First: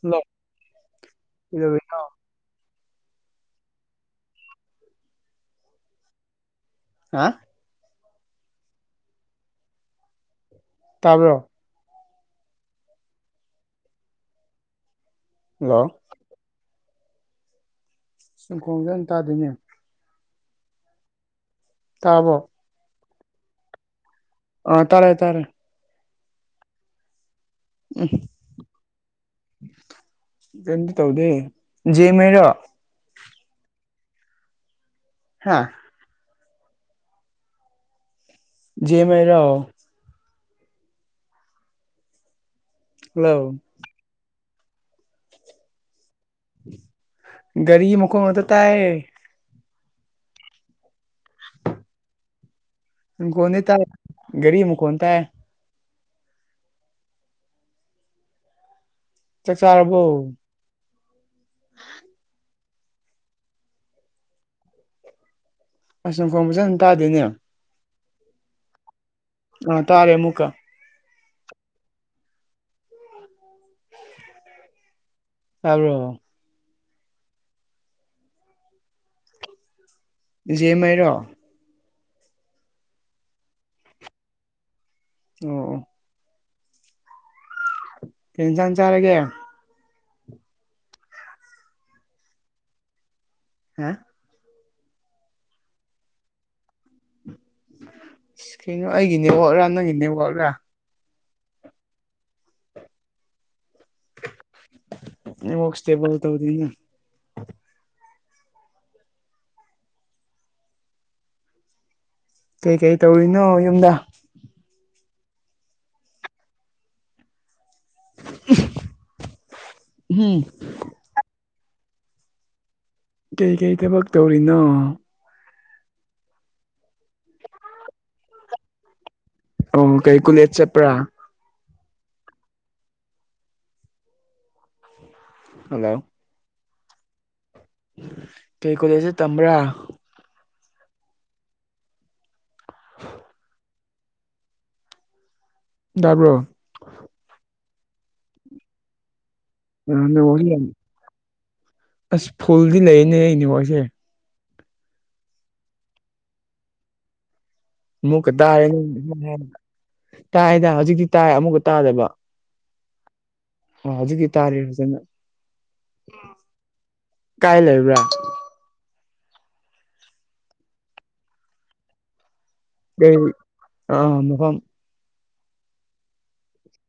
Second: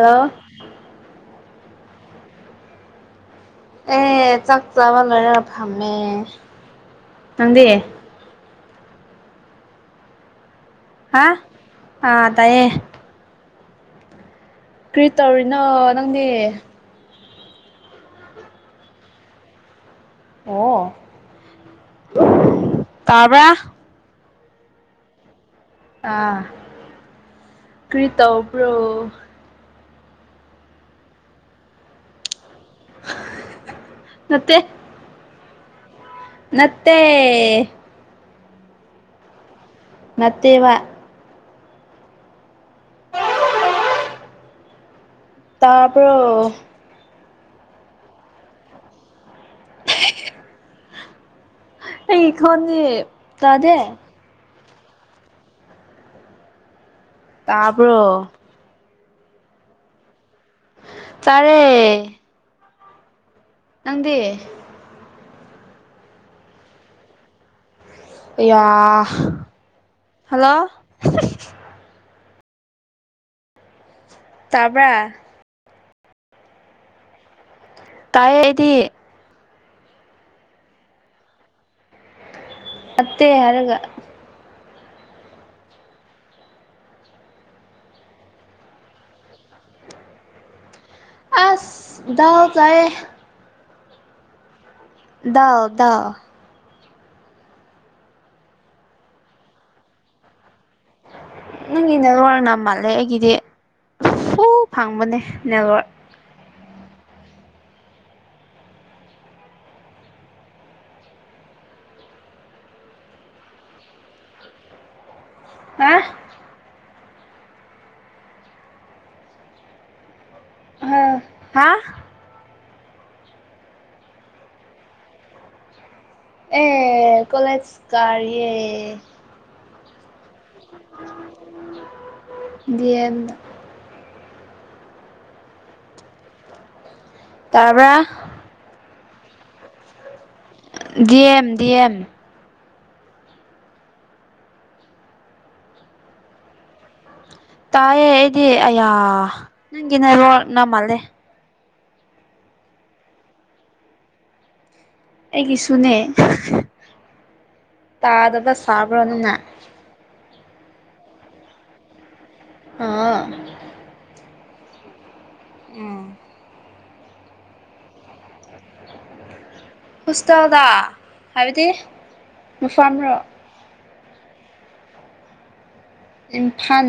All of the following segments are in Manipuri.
ꯍꯥꯜꯂꯣ ꯀꯩꯗꯧꯔꯤꯅꯣ ꯑꯦ ꯆꯥꯛ ꯆꯕ ꯂꯣꯢꯔꯒ ꯐꯥꯝꯃꯦ ꯍꯥ ꯅꯪꯗꯤ ꯍꯥ ꯇꯥꯕ꯭ꯔꯣ ꯇꯥꯢꯌꯦ ꯀꯔꯤ ꯇꯧꯔꯤꯅꯣ ꯅꯈꯣꯟꯖꯦ ꯅꯪꯗꯤ ꯅꯪ ꯈꯣꯟꯖꯦꯜ ꯇꯥꯗꯦꯅꯦ ꯑꯣ ꯇꯥꯔꯕꯣ ꯇꯥꯕꯔꯥ ꯑꯥ ꯇꯥꯔꯦ ꯇꯥꯔꯦ ꯑꯥ ꯀ꯭ꯔꯤ ꯇꯧꯕ꯭ꯔꯣ ꯀꯝꯇ ꯇꯧꯗꯦ ꯃꯔꯣ [inaudible] ꯅꯠꯇꯦ ꯍꯥꯥ ꯅꯠꯇꯦ ꯦ [inaudible] ꯃꯔꯣ ꯅꯠꯇꯦꯕ ꯍꯜꯂꯣ ꯇꯥꯕ꯭ꯔꯣ ꯒꯔꯤ ꯃꯈꯣꯜ ꯉꯥꯛꯇ ꯇꯥꯏ ꯍ [inaudible] ꯑꯩ ꯈꯣꯟꯅꯤ ꯅꯪ ꯈꯣꯟꯗꯤ ꯇꯥꯢ ꯒꯔꯤ ꯃꯈꯣꯟ ꯇꯥꯢ ꯇꯥꯕ꯭ꯔꯣ ꯆꯥꯛ ꯆꯥꯔꯕꯣ ꯆꯥꯔꯦ ꯅꯪꯗꯤ ꯑꯁ ꯅꯪ ꯈꯣꯟ ꯐꯖꯥꯟꯅ ꯇꯥꯗꯦꯅꯦ ꯇꯥꯗꯦꯅꯦ ꯑꯌꯥ ꯑꯥ ꯇꯥꯔꯦ ꯑꯃꯨꯛꯀ ꯍꯜꯂꯣ ꯇꯥꯕ꯭ꯔꯥ ꯇꯥꯕ꯭ꯔꯣ ꯇꯥꯏꯌꯦ ꯑꯩꯗꯤ ꯖꯦꯃꯥꯏꯔꯣ [inaudible] ꯅꯠꯇꯦ ꯍꯥꯏꯔꯒ ꯑꯣ ꯑꯣ ꯀꯩ ꯌꯦꯟꯁꯥꯡ ꯆꯥꯔꯒꯦ ꯑꯁ ꯗꯥꯜ ꯆꯥꯢꯌꯦ ꯍꯥ ꯗꯥꯜ ꯗꯥꯜ ꯑꯁ ꯀꯩꯅꯣ ꯑꯩꯒꯤ ꯅꯦꯠꯋꯥꯛꯂꯥ ꯅꯪꯒꯤ ꯅꯦꯠꯋꯥꯛꯔꯥ ꯅꯪꯒꯤ ꯅꯦꯠꯋꯥꯛꯅ ꯃꯥꯜꯂꯦ ꯑꯩꯒꯤꯗꯤ ꯐꯨꯜ ꯐꯪꯕꯅꯦ ꯅꯦꯠꯋꯥꯛ ꯕꯣ ꯇꯧꯗ [inaudible] ꯀꯩꯀꯩ ꯇꯧꯔꯤꯅꯣ ꯌꯨꯝꯗ ꯍꯥ ꯎꯝ [inaudible] ꯍ ꯍꯥ ꯀꯩꯀꯩ ꯊꯕꯛ ꯇꯧꯔꯤꯅꯣ [unintelligible] ꯀꯣꯂꯦꯖ ꯀꯥꯔꯤꯌꯦ ꯑꯣ ꯀꯩ ꯀꯨꯂꯦꯖ ꯆꯠꯄ꯭ꯔꯥ ꯗꯤ ꯌꯦꯝ ꯗ ꯍꯜꯂꯣ ꯇꯥꯕ꯭ꯔꯥ ꯀꯩ ꯀꯣꯂꯦꯁꯗ ꯇꯝꯕ꯭ꯔꯥ ꯗꯤꯑꯦꯝ ꯗꯤꯑꯦꯝ [inaudible] ꯗꯥꯕ꯭ꯔꯣ ꯇꯥꯏꯌꯦ ꯑꯩꯗꯤ ꯑꯌꯥ ꯑ ꯅꯪꯒꯤ ꯅꯦꯠꯋꯥꯛꯁꯦ ꯅꯦꯠꯋꯥꯔꯛꯅ ꯌꯥꯝ ꯃꯥꯜꯂꯦ ꯑꯁ ꯐꯨꯜꯗꯤ ꯂꯩꯅꯦ ꯑꯩ ꯅꯦꯋꯥꯛꯁꯦ ꯑꯩꯒꯤꯁꯨꯅꯦ ꯑꯃꯨꯛꯀ ꯇꯥꯗꯕ ꯇꯥꯔꯦ ꯁꯥꯕ꯭ꯔ ꯅꯪꯅ ꯅꯪ ꯇꯥꯏꯗ ꯍꯧꯖꯤꯛꯇꯤ ꯇꯥꯏ ꯑꯃꯨꯛꯀ ꯇꯥꯗꯕ ꯑꯥ ꯑꯣ ꯍꯧꯖꯤꯛꯀꯤ ꯇꯥꯔꯦ ꯐꯖꯅ ꯎꯝ ꯀꯥꯏ ꯂꯩꯕ꯭ꯔꯥ ꯍꯣꯁꯇꯦꯜꯗ ꯍꯥꯏꯕꯗꯤ ꯀꯩ ꯃꯐꯝꯔꯣ ꯑ ꯃꯐꯝ ꯏꯝꯐꯥꯜ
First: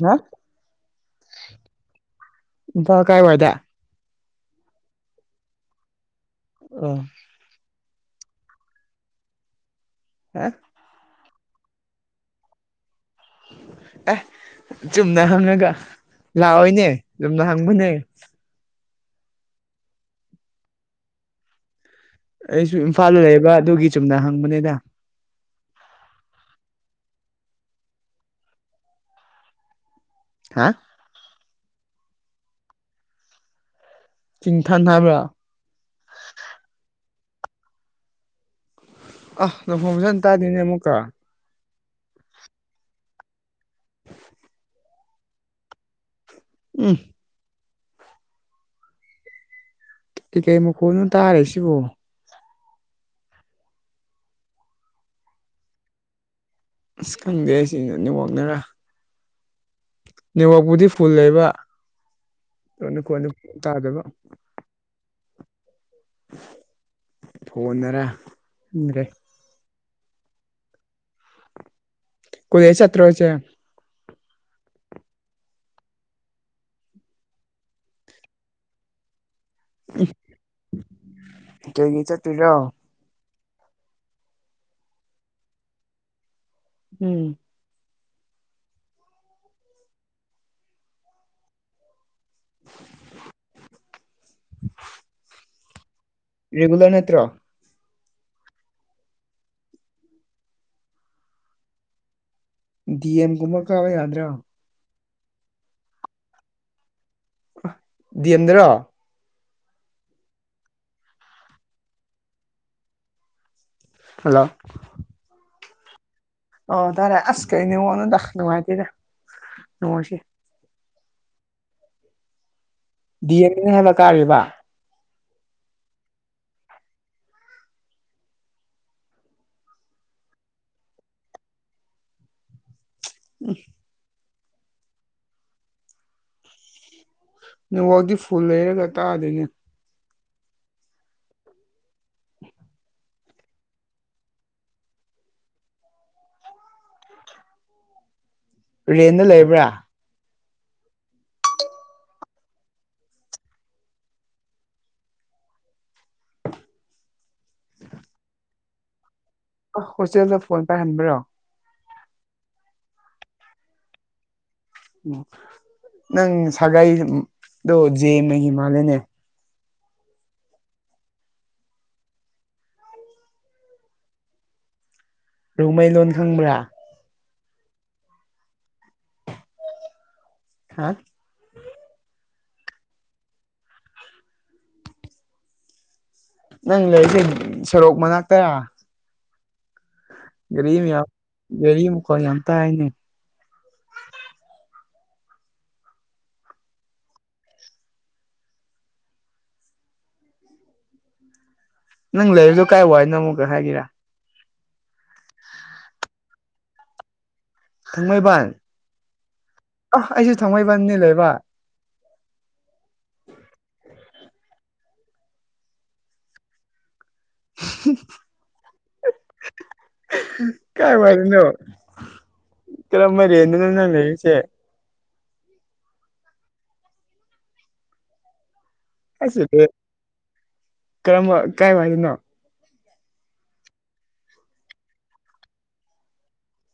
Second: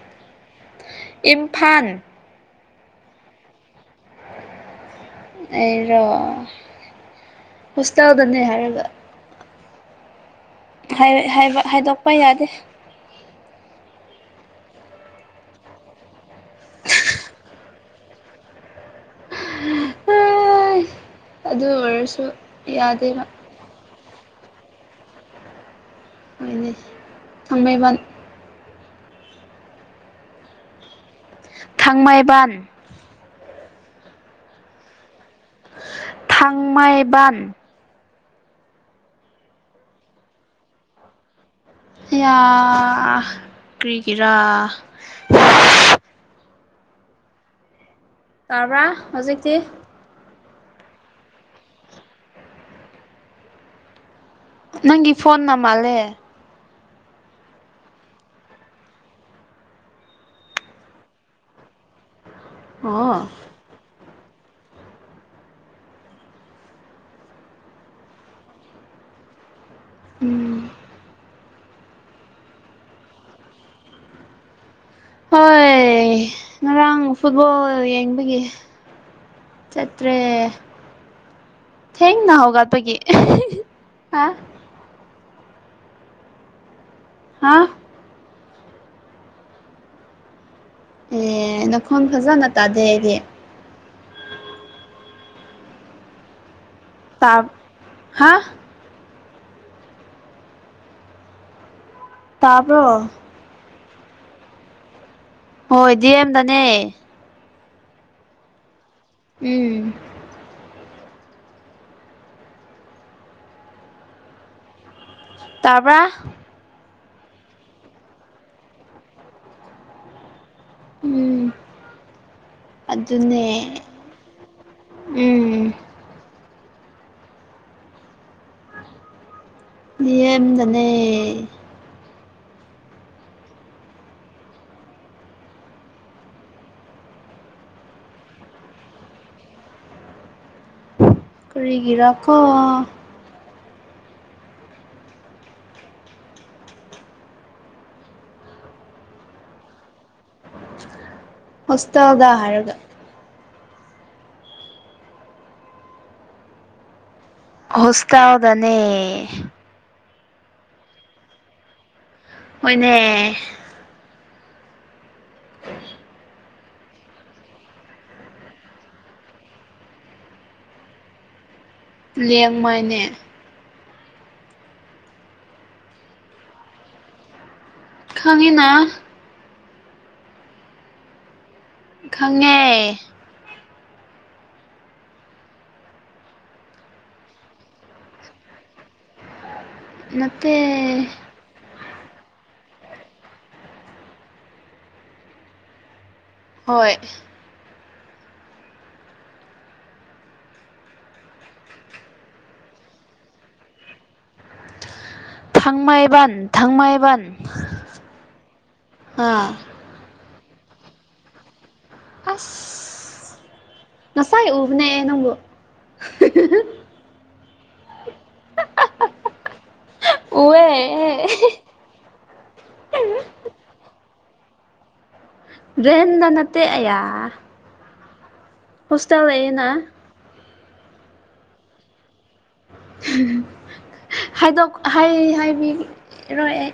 ꯅꯥ ꯏꯝꯐꯥꯜ ꯏꯝꯐꯥꯜ ꯀꯥꯏ ꯋꯥꯏꯗ ꯑꯩꯔꯣ ꯎꯝ ꯍꯣꯁꯇꯦꯜꯗꯅꯦ ꯍꯥꯏꯔꯒ ꯍꯥ ꯍꯥꯏ ꯍꯥꯏꯕ ꯍꯥꯏꯗꯣꯛꯄ ꯌꯥꯗꯦ ꯑꯦ ꯆꯨꯝꯅ ꯍꯪꯉꯒ ꯂꯥꯛꯑꯣꯏꯅꯦ ꯆꯨꯝꯅ ꯍꯪꯕꯅꯦ [unintelligible] ꯑꯗꯨ ꯑꯣꯏꯔꯁꯨ ꯑꯩꯁꯨ ꯏꯝꯐꯥꯜꯗ ꯌꯥꯗꯦꯕ ꯂꯩꯕ ꯑꯗꯨꯒꯤ ꯆꯨꯝꯅ ꯍꯪꯕꯅꯦꯗ ꯍꯣꯏꯅꯤ ꯊꯥꯡꯃꯩꯕꯟ ꯍꯥ ꯊꯥꯡꯃꯩꯕꯟ ꯆꯤꯡꯊꯟ ꯍꯥꯏꯕ꯭ꯔꯥ ꯊꯥꯡꯃꯩꯕꯥꯟ ꯑꯥ ꯅꯈꯣꯟ ꯐꯖꯟ ꯇꯥꯗꯦꯅꯦ ꯑꯃꯨꯛꯀ ꯍꯌꯥ ꯀ꯭ꯔꯤꯒꯤꯔꯥ ꯎꯝ ꯇꯥꯕ꯭ꯔꯥ ꯍꯧꯖꯤꯛꯇꯤ ꯀꯩꯀꯩ ꯃꯈꯣꯟꯅꯣ ꯇꯥꯔꯤꯁꯤꯕꯨ ꯅꯪꯒꯤ ꯐꯣꯟ ꯅ ꯃꯥꯜꯂꯦ ꯑꯁ ꯈꯪꯗꯦ ꯁꯤ ꯅꯦꯠꯋꯥꯛꯅꯔꯥ ꯅꯦꯠꯋꯥꯛꯄꯨꯗꯤ ꯐꯨꯜ ꯂꯩꯕ ꯈꯣꯟꯅ ꯀꯣꯟꯅ ꯑꯣ ꯇꯥꯗꯕ ꯐꯣꯟꯅꯔ ꯈꯪꯗ꯭ꯔꯦ ꯎꯝ ꯀꯣꯂꯦꯖ ꯆꯠꯇ꯭ꯔꯣ ꯍꯖꯤꯛ ꯍꯣꯏ ꯉꯔꯥꯡ ꯐꯨꯠꯕꯣꯜ ꯌꯦꯡꯕꯒꯤ ꯆꯠꯇ꯭ꯔꯦ ꯀꯩꯒꯤ ꯊꯦꯡꯅ ꯆꯠꯇ꯭ꯔꯤꯔꯣ ꯍꯧꯒꯠꯄꯒꯤ [inaudible] ꯍꯥ ꯎꯝ ꯍꯥꯥ ꯑꯦ ꯅꯈꯣꯟ ꯐꯖꯅ ꯇꯥꯗꯦ ꯑꯩꯗꯤ ꯔꯦꯒꯨꯂꯔ ꯅꯠ ꯇꯥ ꯍꯥ ꯇꯥꯕ꯭ꯔꯣ ꯗꯤꯑꯦꯝꯒꯨꯝꯕ ꯀꯥꯕ ꯌꯥꯗ꯭ꯔꯥ ꯍꯣꯏ ꯗꯤꯑꯦꯝꯗꯅꯦ ꯗꯤꯑꯦꯝꯗꯔꯣ ꯎꯝ ꯍꯜꯂꯣ ꯇꯥꯕ꯭ꯔꯥ ꯑꯣ ꯇꯔꯦ ꯑꯁ ꯀꯩ ꯅꯦꯠꯋꯥꯛ ꯅꯣꯗ ꯅꯨꯡꯉꯥꯏꯇꯦꯗ ꯅꯨꯡꯉꯣꯏꯁꯤ ꯎꯝ ꯗꯤ ꯑꯗꯨꯅꯦ ꯑꯦꯝꯅꯦ ꯍꯥꯏꯕ ꯀꯥꯔꯤꯕ ꯎꯝ ꯗꯤꯌꯦꯝꯗꯅ [unintelligible] ꯅꯦꯠꯋꯥꯥꯛꯇꯤ ꯐꯨꯜ ꯂꯩꯔꯒ ꯇꯥꯗꯦꯅꯦ ꯀꯔꯤꯒꯤꯔꯀꯣ ꯔꯦꯟꯗ ꯂꯩꯕ꯭ꯔꯥ ꯍꯣꯁꯇꯦꯜꯗ ꯍꯥꯏꯔꯒ ꯍꯣꯁꯇꯦꯜꯗꯅꯦ ꯑꯣ ꯍꯣꯁꯇꯦꯜꯗ ꯐꯣꯟ ꯄꯥꯏꯍꯟꯕ꯭ꯔꯣ ꯍꯣꯏꯅꯦ ꯅꯪ ꯁꯒꯩꯏꯗꯣ ꯖꯦꯃꯍꯤꯃꯥꯂꯦꯅꯦ ꯂꯦꯡꯃꯅꯦ ꯔꯣꯡꯃꯩ ꯂꯣꯟ ꯈꯪꯕ꯭ꯔꯥ ꯈꯪꯢꯅ ꯍꯥ ꯈꯪꯉꯦ ꯅꯪ ꯂꯩꯔꯤꯁꯦ ꯁꯣꯔꯣꯛ ꯃꯅꯥꯛꯇꯥꯔꯥ ꯅꯠꯇꯦ ꯒꯔꯤ ꯃꯌꯥꯝ ꯒꯔꯤ ꯃꯈꯣꯟ ꯌꯥꯝ ꯇꯥꯢꯑꯦꯅꯦ ꯍꯣꯏ ꯅꯪ ꯂꯩꯔꯤꯗꯨꯣ ꯀꯥꯏ ꯋꯥꯏ ꯅꯣ ꯑꯃꯨꯛꯀ ꯍꯥꯏꯒꯦꯔꯥ ꯊꯥꯡꯃꯩꯕꯟ ꯊꯥꯡꯃꯩꯕꯟ ꯊꯥꯡꯃꯩꯕꯟ ꯑꯥ ꯑꯣ ꯑꯩꯁꯨ ꯊꯥꯡꯃꯩꯕꯟꯅꯤ ꯂꯩꯕ ꯑꯁ ꯉꯁꯥꯏ ꯎꯕꯅꯦ ꯑꯩ ꯅꯪꯕꯨ ꯎꯋꯦ [inaudible] ꯀꯥꯏ ꯋꯥꯢꯗꯅꯣ ꯀꯔꯝꯕ ꯔꯦꯟꯗꯅꯣ ꯅꯪ ꯂꯩꯔꯤꯁꯦ ꯔꯦꯟꯗ ꯅꯠꯇꯦ ꯑꯌꯥ ꯍꯣꯁꯇꯦꯜ ꯂꯩꯌꯦꯅ ꯀꯔꯝꯕ ꯀꯥꯏ ꯋꯥꯢꯗꯅꯣ ꯍꯥꯏꯗꯣꯛ ꯍꯩ ꯍꯥꯏꯕꯤꯔꯣꯏ ꯑꯩ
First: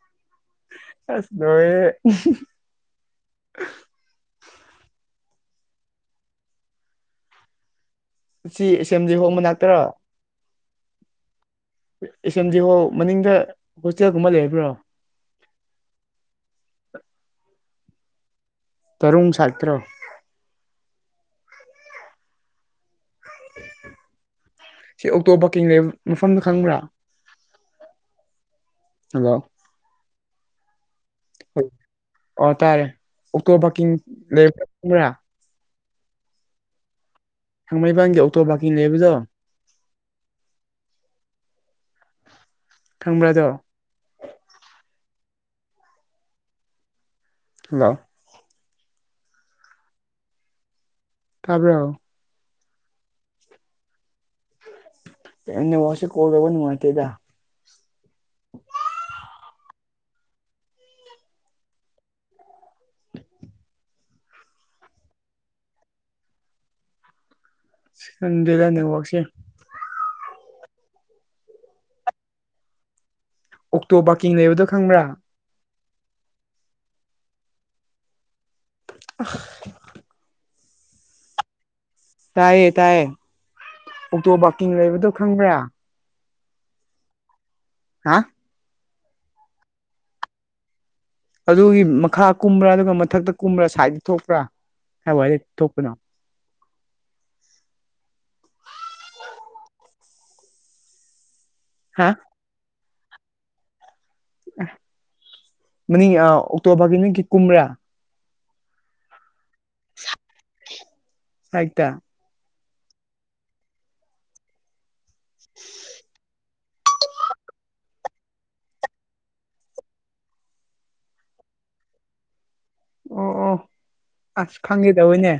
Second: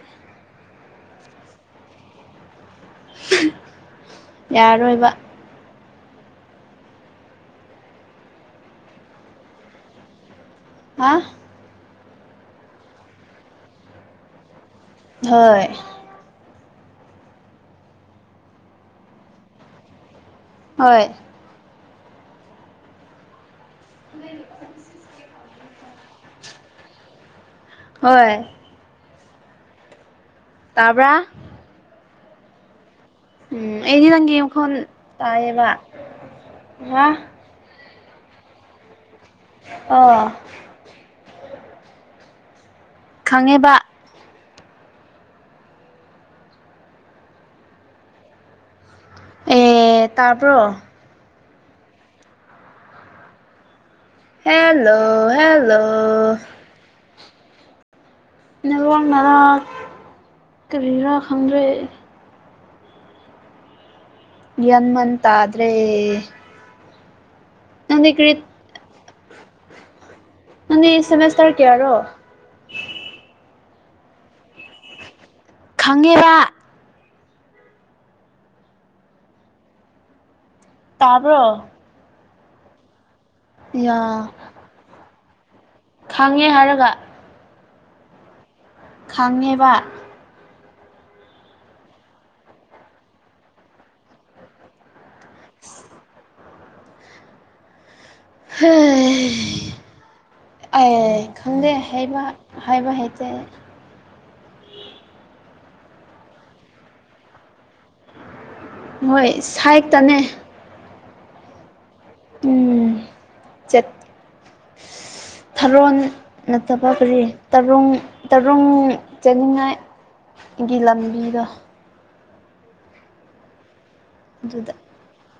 ꯑꯁ ꯂꯣꯢꯔꯦꯍꯦ ꯌꯥꯔꯣꯏꯕ ꯁꯤ ꯑꯦ ꯁꯦꯝꯕ꯭ꯂꯤ ꯍꯣꯜ ꯍꯣꯜ ꯃꯅꯥꯛꯇꯔꯥ ꯍꯥ ꯑꯦꯁꯑꯦꯝꯕ꯭ꯂꯤ ꯍꯣꯜ ꯃꯅꯤꯡꯗ ꯍꯣꯁꯇꯦꯜꯒꯨꯝꯕ ꯂꯩꯕ꯭ꯔꯣ ꯍꯣꯏ ꯀꯔꯨꯡ ꯁꯥꯢꯠꯇꯔꯣ ꯍꯣꯏ ꯁꯤ ꯑꯣꯛꯇꯣ ꯄꯥꯀꯤꯡ ꯂꯩꯕ ꯃꯐꯝꯗꯨ ꯈꯪꯕ꯭ꯔꯥ ꯍꯣꯏ ꯍꯜꯂꯣ ꯇꯥꯕꯔꯥ ꯑꯣ ꯇꯥꯔꯦ ꯑꯣꯛꯇꯣ ꯎꯝ ꯄꯥꯔꯀꯤꯡ ꯑꯩꯗꯤ ꯅꯪꯒꯤ ꯂꯩꯕ ꯃꯈꯣꯟ ꯈꯪꯕ꯭ꯔꯥ ꯇꯥꯏꯌꯦꯕ ꯍꯥ ꯊꯥꯡꯃꯩꯕꯟꯒꯤ ꯑꯣꯇꯣ ꯄꯥꯔꯀꯤꯡ ꯂꯩꯕꯗꯣ ꯑꯥ ꯈꯪꯕꯔꯥ ꯑꯗꯣ ꯈꯪꯉꯦꯕ ꯍꯜꯂꯣ ꯑꯦ ꯇꯥꯕꯔꯣ ꯇꯥꯕꯔꯣ ꯍꯦꯜꯂꯣ ꯍꯦꯜꯂꯣ ꯅꯦꯠꯋꯥꯔꯛꯁꯦ ꯀꯣꯜ ꯇꯧꯕ ꯅꯨꯡꯉꯥꯏꯇꯦꯗ ꯅꯦꯠꯋꯥꯔꯛꯅꯔꯥ ꯀꯥꯔꯤꯔꯥ ꯈꯪꯗ꯭ꯔꯦ ꯑꯩ ꯒꯌ꯭ꯥꯟ ꯃꯦꯟ ꯇꯥꯗ꯭ꯔꯦ ꯅꯪꯗꯤ ꯀꯔꯤ ꯈꯪꯗ꯭ꯔꯦꯗꯥ ꯅꯦꯠꯋꯥꯔꯛꯁꯦ ꯅꯪꯗꯤ ꯁꯦꯃꯦꯁ꯭ꯇꯔ ꯀꯌꯥꯅꯣ ꯑꯣꯛꯇꯣ ꯄꯥꯔꯀꯤꯡ ꯂꯩꯕꯗꯣ ꯈꯪꯕ꯭ꯔꯥ ꯈꯪꯉꯦꯕꯥ [inaudible] ꯇꯥꯕꯔꯣ ꯇꯥꯏꯌꯦ ꯇꯥꯏꯌꯦ ꯌꯥ ꯑꯣꯛꯇꯣ ꯄꯥꯔꯀꯤꯡ ꯂꯩꯕꯗꯣ ꯈꯪꯕ꯭ꯔꯥ ꯈꯪꯉꯦ ꯍꯥꯏꯔꯒ ꯍꯥ ꯈꯪꯉꯦꯕ ꯑꯗꯨꯒꯤ ꯃꯈꯥ ꯀꯨꯝꯕ꯭ꯔꯥ ꯑꯗꯨꯒ ꯃꯊꯛꯇ ꯀꯨꯝꯕ꯭ꯔꯥ ꯁꯥꯏꯗꯇ ꯊꯣꯛꯄ꯭ꯔꯥ ꯀꯥꯏꯋꯥꯏꯗ ꯊꯣꯛꯄꯅꯣ ꯑꯩ ꯈꯪꯗꯦ ꯍꯥ ꯍꯥꯏꯕ ꯍꯥꯏꯕ ꯍꯩꯇꯦ ꯃꯅꯤꯡ ꯑꯣꯛꯇꯣ ꯄꯥꯔꯀꯤꯡꯗꯒꯤ ꯀꯨꯝꯕ꯭ꯔꯥ ꯍꯣꯏ ꯁꯥꯏꯗꯇꯅꯦ ꯁꯥꯏꯗꯇ ꯎꯝ ꯆꯠ unintelligible ꯊꯥꯔꯣꯟ ꯅꯠꯇꯕ ꯀꯔꯤ ꯇꯥꯔꯨꯡ ꯇꯥꯔꯨꯡ ꯆꯠꯅꯤꯡꯉꯥꯏ ꯒꯤ ꯂꯝꯕꯤꯗꯣ ꯑꯣ ꯑꯣ ꯑꯁ ꯑꯗꯨꯗ ꯈꯪꯒꯦ ꯇꯧꯋꯦꯅꯦ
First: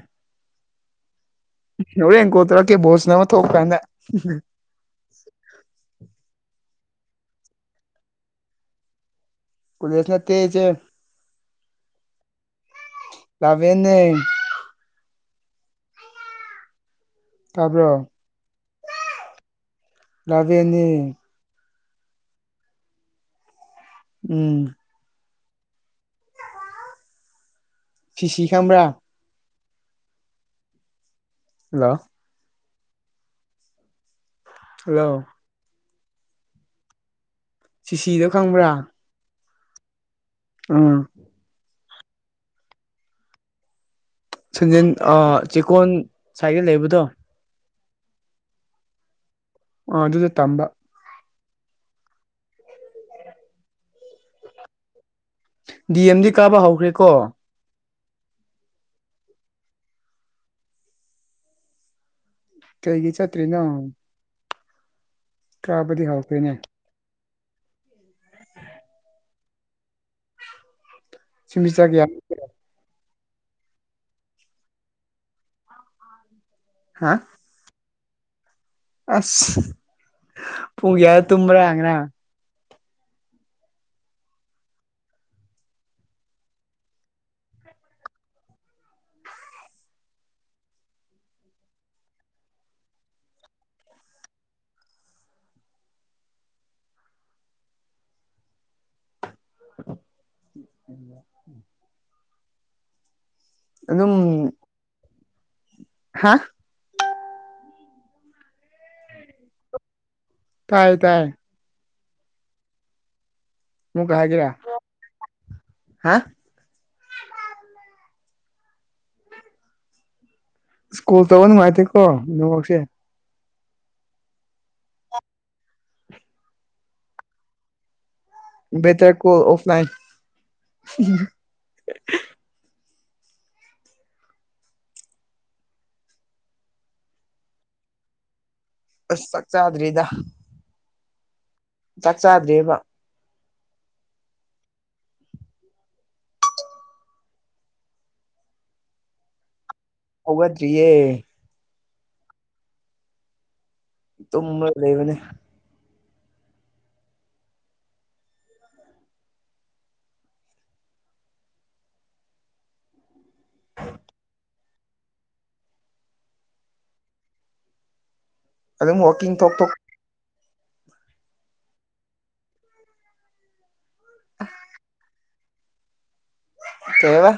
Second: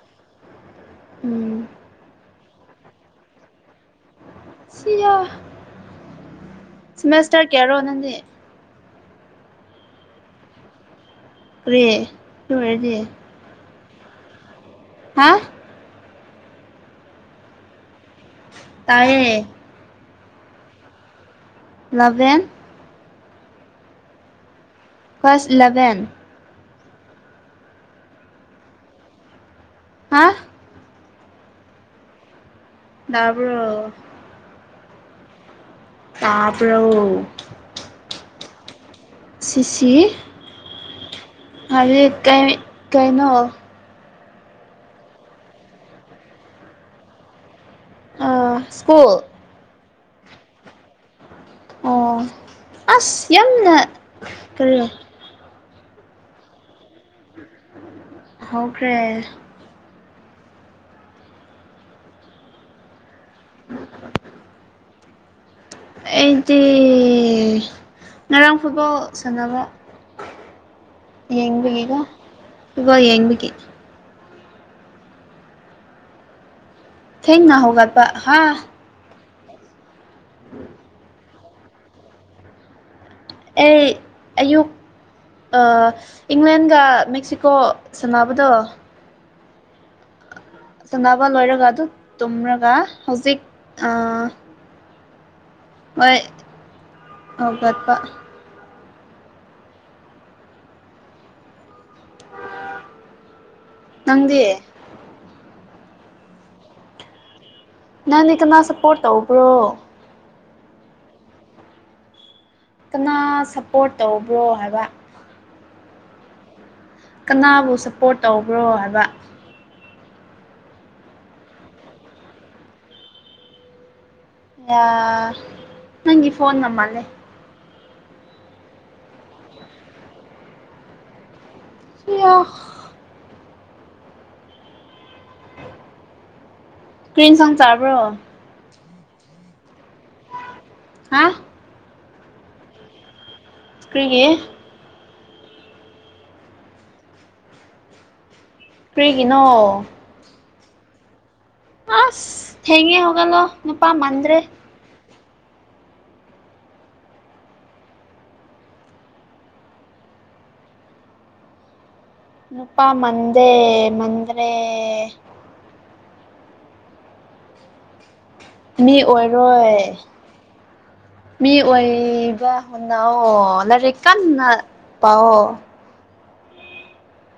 ꯎꯝ ꯍꯣꯔꯦꯟ ꯀꯣꯜꯇꯧꯔꯛ ꯀꯦ ꯕꯣꯜ ꯁꯥꯟꯅꯕ ꯊꯣꯛꯄꯀꯥꯟꯗ ꯁꯦꯃꯦꯁ꯭ꯇꯔ ꯀꯌꯥꯅꯣ ꯅꯪꯗꯤ ꯀꯣꯂꯦꯖ ꯅꯠꯇꯦ ꯏꯆꯦ ꯀꯔꯤ ꯑꯗꯨ ꯑꯣꯏꯔꯥꯗꯤ ꯏꯂꯦꯕꯦꯟ ꯅꯦ ꯍꯥ ꯇꯥꯕꯔꯣ ꯇꯥꯏꯌꯦ ꯏꯂꯦꯕꯦꯟ ꯅꯦ ꯏꯂꯦꯕꯦꯟ ꯎꯝ ꯀ꯭ꯂꯥꯁ ꯏꯂꯦꯕꯦꯟ ꯁꯤ ꯁꯤ ꯈꯪꯕ꯭ꯔꯥ ꯍꯥ ꯍꯂꯣ ꯇꯥꯕꯔꯣ꯫ ꯍꯜꯂꯣ꯫ ꯇꯥꯕ꯭ꯔꯣ꯫ ꯁꯤꯁꯤꯗꯣ ꯈꯪꯕ꯭ꯔꯥ꯫ ꯁꯤꯁꯤ__ ꯑꯥ꯫ [unintelligible] ꯀꯩ ꯀꯩꯅꯣ꯫ ꯁꯟꯖꯦꯟ ꯑꯥ ꯆꯦꯀꯣꯟ ꯁꯥꯏꯗ ꯂꯩꯕꯗꯣ꯫ ꯑꯥ ꯁ꯭ꯀꯨꯨꯜ__ ꯑꯥ ꯗꯨꯗ ꯇꯝꯕ꯫ ꯑꯥ ꯑꯁ ꯌꯥꯝꯅ ꯀꯔꯤꯔꯥ꯫ ꯗꯤ ꯑꯦꯝꯗꯤ ꯀꯥꯕ ꯍꯧꯈ꯭ꯔꯦꯀꯣ꯫ ꯍꯧꯈ꯭ꯔꯦ꯫ ꯀꯩꯒꯤ ꯆꯠꯇ꯭ꯔꯤꯅꯣ꯫ [inaudible] ꯀꯥꯕꯗꯤ ꯍꯧꯈ꯭ꯔꯦꯅꯦ ꯑꯩꯗꯤ ꯉꯔꯥꯡ ꯐꯨꯠꯕꯣꯜ ꯁꯥꯟꯅꯕ꯫ ꯌꯦꯡꯕꯒꯤꯀꯣ ꯁꯤꯃꯤꯁꯇꯔ ꯀꯌꯥ ꯐꯨꯕꯣꯜ ꯌꯦꯡꯕꯒꯤ꯫ ꯍꯥꯥ꯫ ꯏꯪꯅ ꯍꯧꯒꯠꯄ ꯍꯥ꯫ ꯑꯁ ꯄꯨꯡ ꯀꯌꯥ ꯇꯨꯝꯕ꯭ꯔꯥ ꯉꯔꯥꯡ ꯑꯩ ꯑꯌꯨꯛ__ ꯑꯥ ꯏꯪꯂꯦꯟꯒ ꯃꯦꯛꯁꯤꯀꯣ ꯁꯥꯟꯅꯕꯗꯣ__ ꯁꯥꯟꯅꯕ ꯂꯣꯏꯔꯒ ꯑꯗꯨ ꯇꯨꯝꯔꯒ ꯍꯧꯖꯤꯛ ꯑꯥ__ ꯍꯣꯏ ꯍꯩꯒꯠꯄ__ [inaudible] ꯑꯗꯨꯝ__ ꯅꯪꯗꯤ ꯍꯥ꯫ ꯅꯪꯗꯤ ꯀꯅꯥ ꯁꯞꯄꯣꯔꯠ ꯇꯧꯕ꯭ꯔꯣ꯫ ꯀꯥꯏ ꯇꯥꯏ ꯀꯅꯥ ꯁꯞ ꯃꯨꯛꯀ ꯍꯥꯏꯒꯦꯔꯥ ꯍꯥ꯫ ꯀꯅꯥꯕꯨ ꯁꯞꯄꯣꯔꯠ ꯇꯧꯕ꯭ꯔꯣ ꯍꯥꯏꯕ꯫ ꯀꯣꯜ ꯇꯧꯕ ꯅꯨꯡꯉꯥꯏꯇꯦꯀꯣ ꯅꯦꯋꯥꯛꯁꯦ꯫ ꯌꯥ ꯅꯪꯒꯤ ꯐꯣꯟ ꯅꯃꯜꯂꯦ꯫ ꯕꯦꯇꯔ ꯀꯣ ꯑꯣꯐꯂꯥꯏꯟ ꯍꯨꯝ ꯍꯨꯝ꯫ ꯄꯤꯌꯣ ꯀ꯭ꯔꯤ ꯏꯟꯁꯥꯡ ꯆꯥꯕ꯭ꯔꯣ꯫ ꯑꯁ ꯆꯥꯛ ꯆꯥꯗ꯭ꯔꯤꯗ꯫ ꯍꯥ꯫ ꯆꯥꯛ ꯆꯥꯗ꯭ꯔꯤꯕꯥ꯫ ꯀ꯭ꯔꯤꯒꯤ꯫ ꯀ꯭ꯔꯤꯒꯤꯅꯣ꯫ ꯍꯧꯒꯠꯇ꯭ꯔꯤꯌꯦ꯫ ꯑꯁ ꯊꯦꯡꯉꯦ ꯍꯧꯒꯠꯂꯣ꯫ ꯅꯨꯄꯥ ꯃꯥꯟꯗ꯭ꯔꯦ ꯇꯨꯃ ꯂꯩꯕꯅꯦ꯫ ꯅꯨꯄꯥ ꯃꯟꯗꯦ ꯅꯪꯗ꯭ꯔꯦ꯫ ꯃꯤ ꯑꯗꯨꯝ ꯋꯥꯛꯀꯤꯡ ꯊꯣꯛ ꯊꯣꯛ ꯑꯣꯏꯔꯣꯏ꯫ ꯃꯤ ꯑꯣꯏꯕ ꯍꯧꯅꯑꯣ ꯂꯥꯏꯔꯤꯛ ꯀꯟꯅ__ ꯄꯑꯣ꯫ ꯀꯩꯑꯕꯥ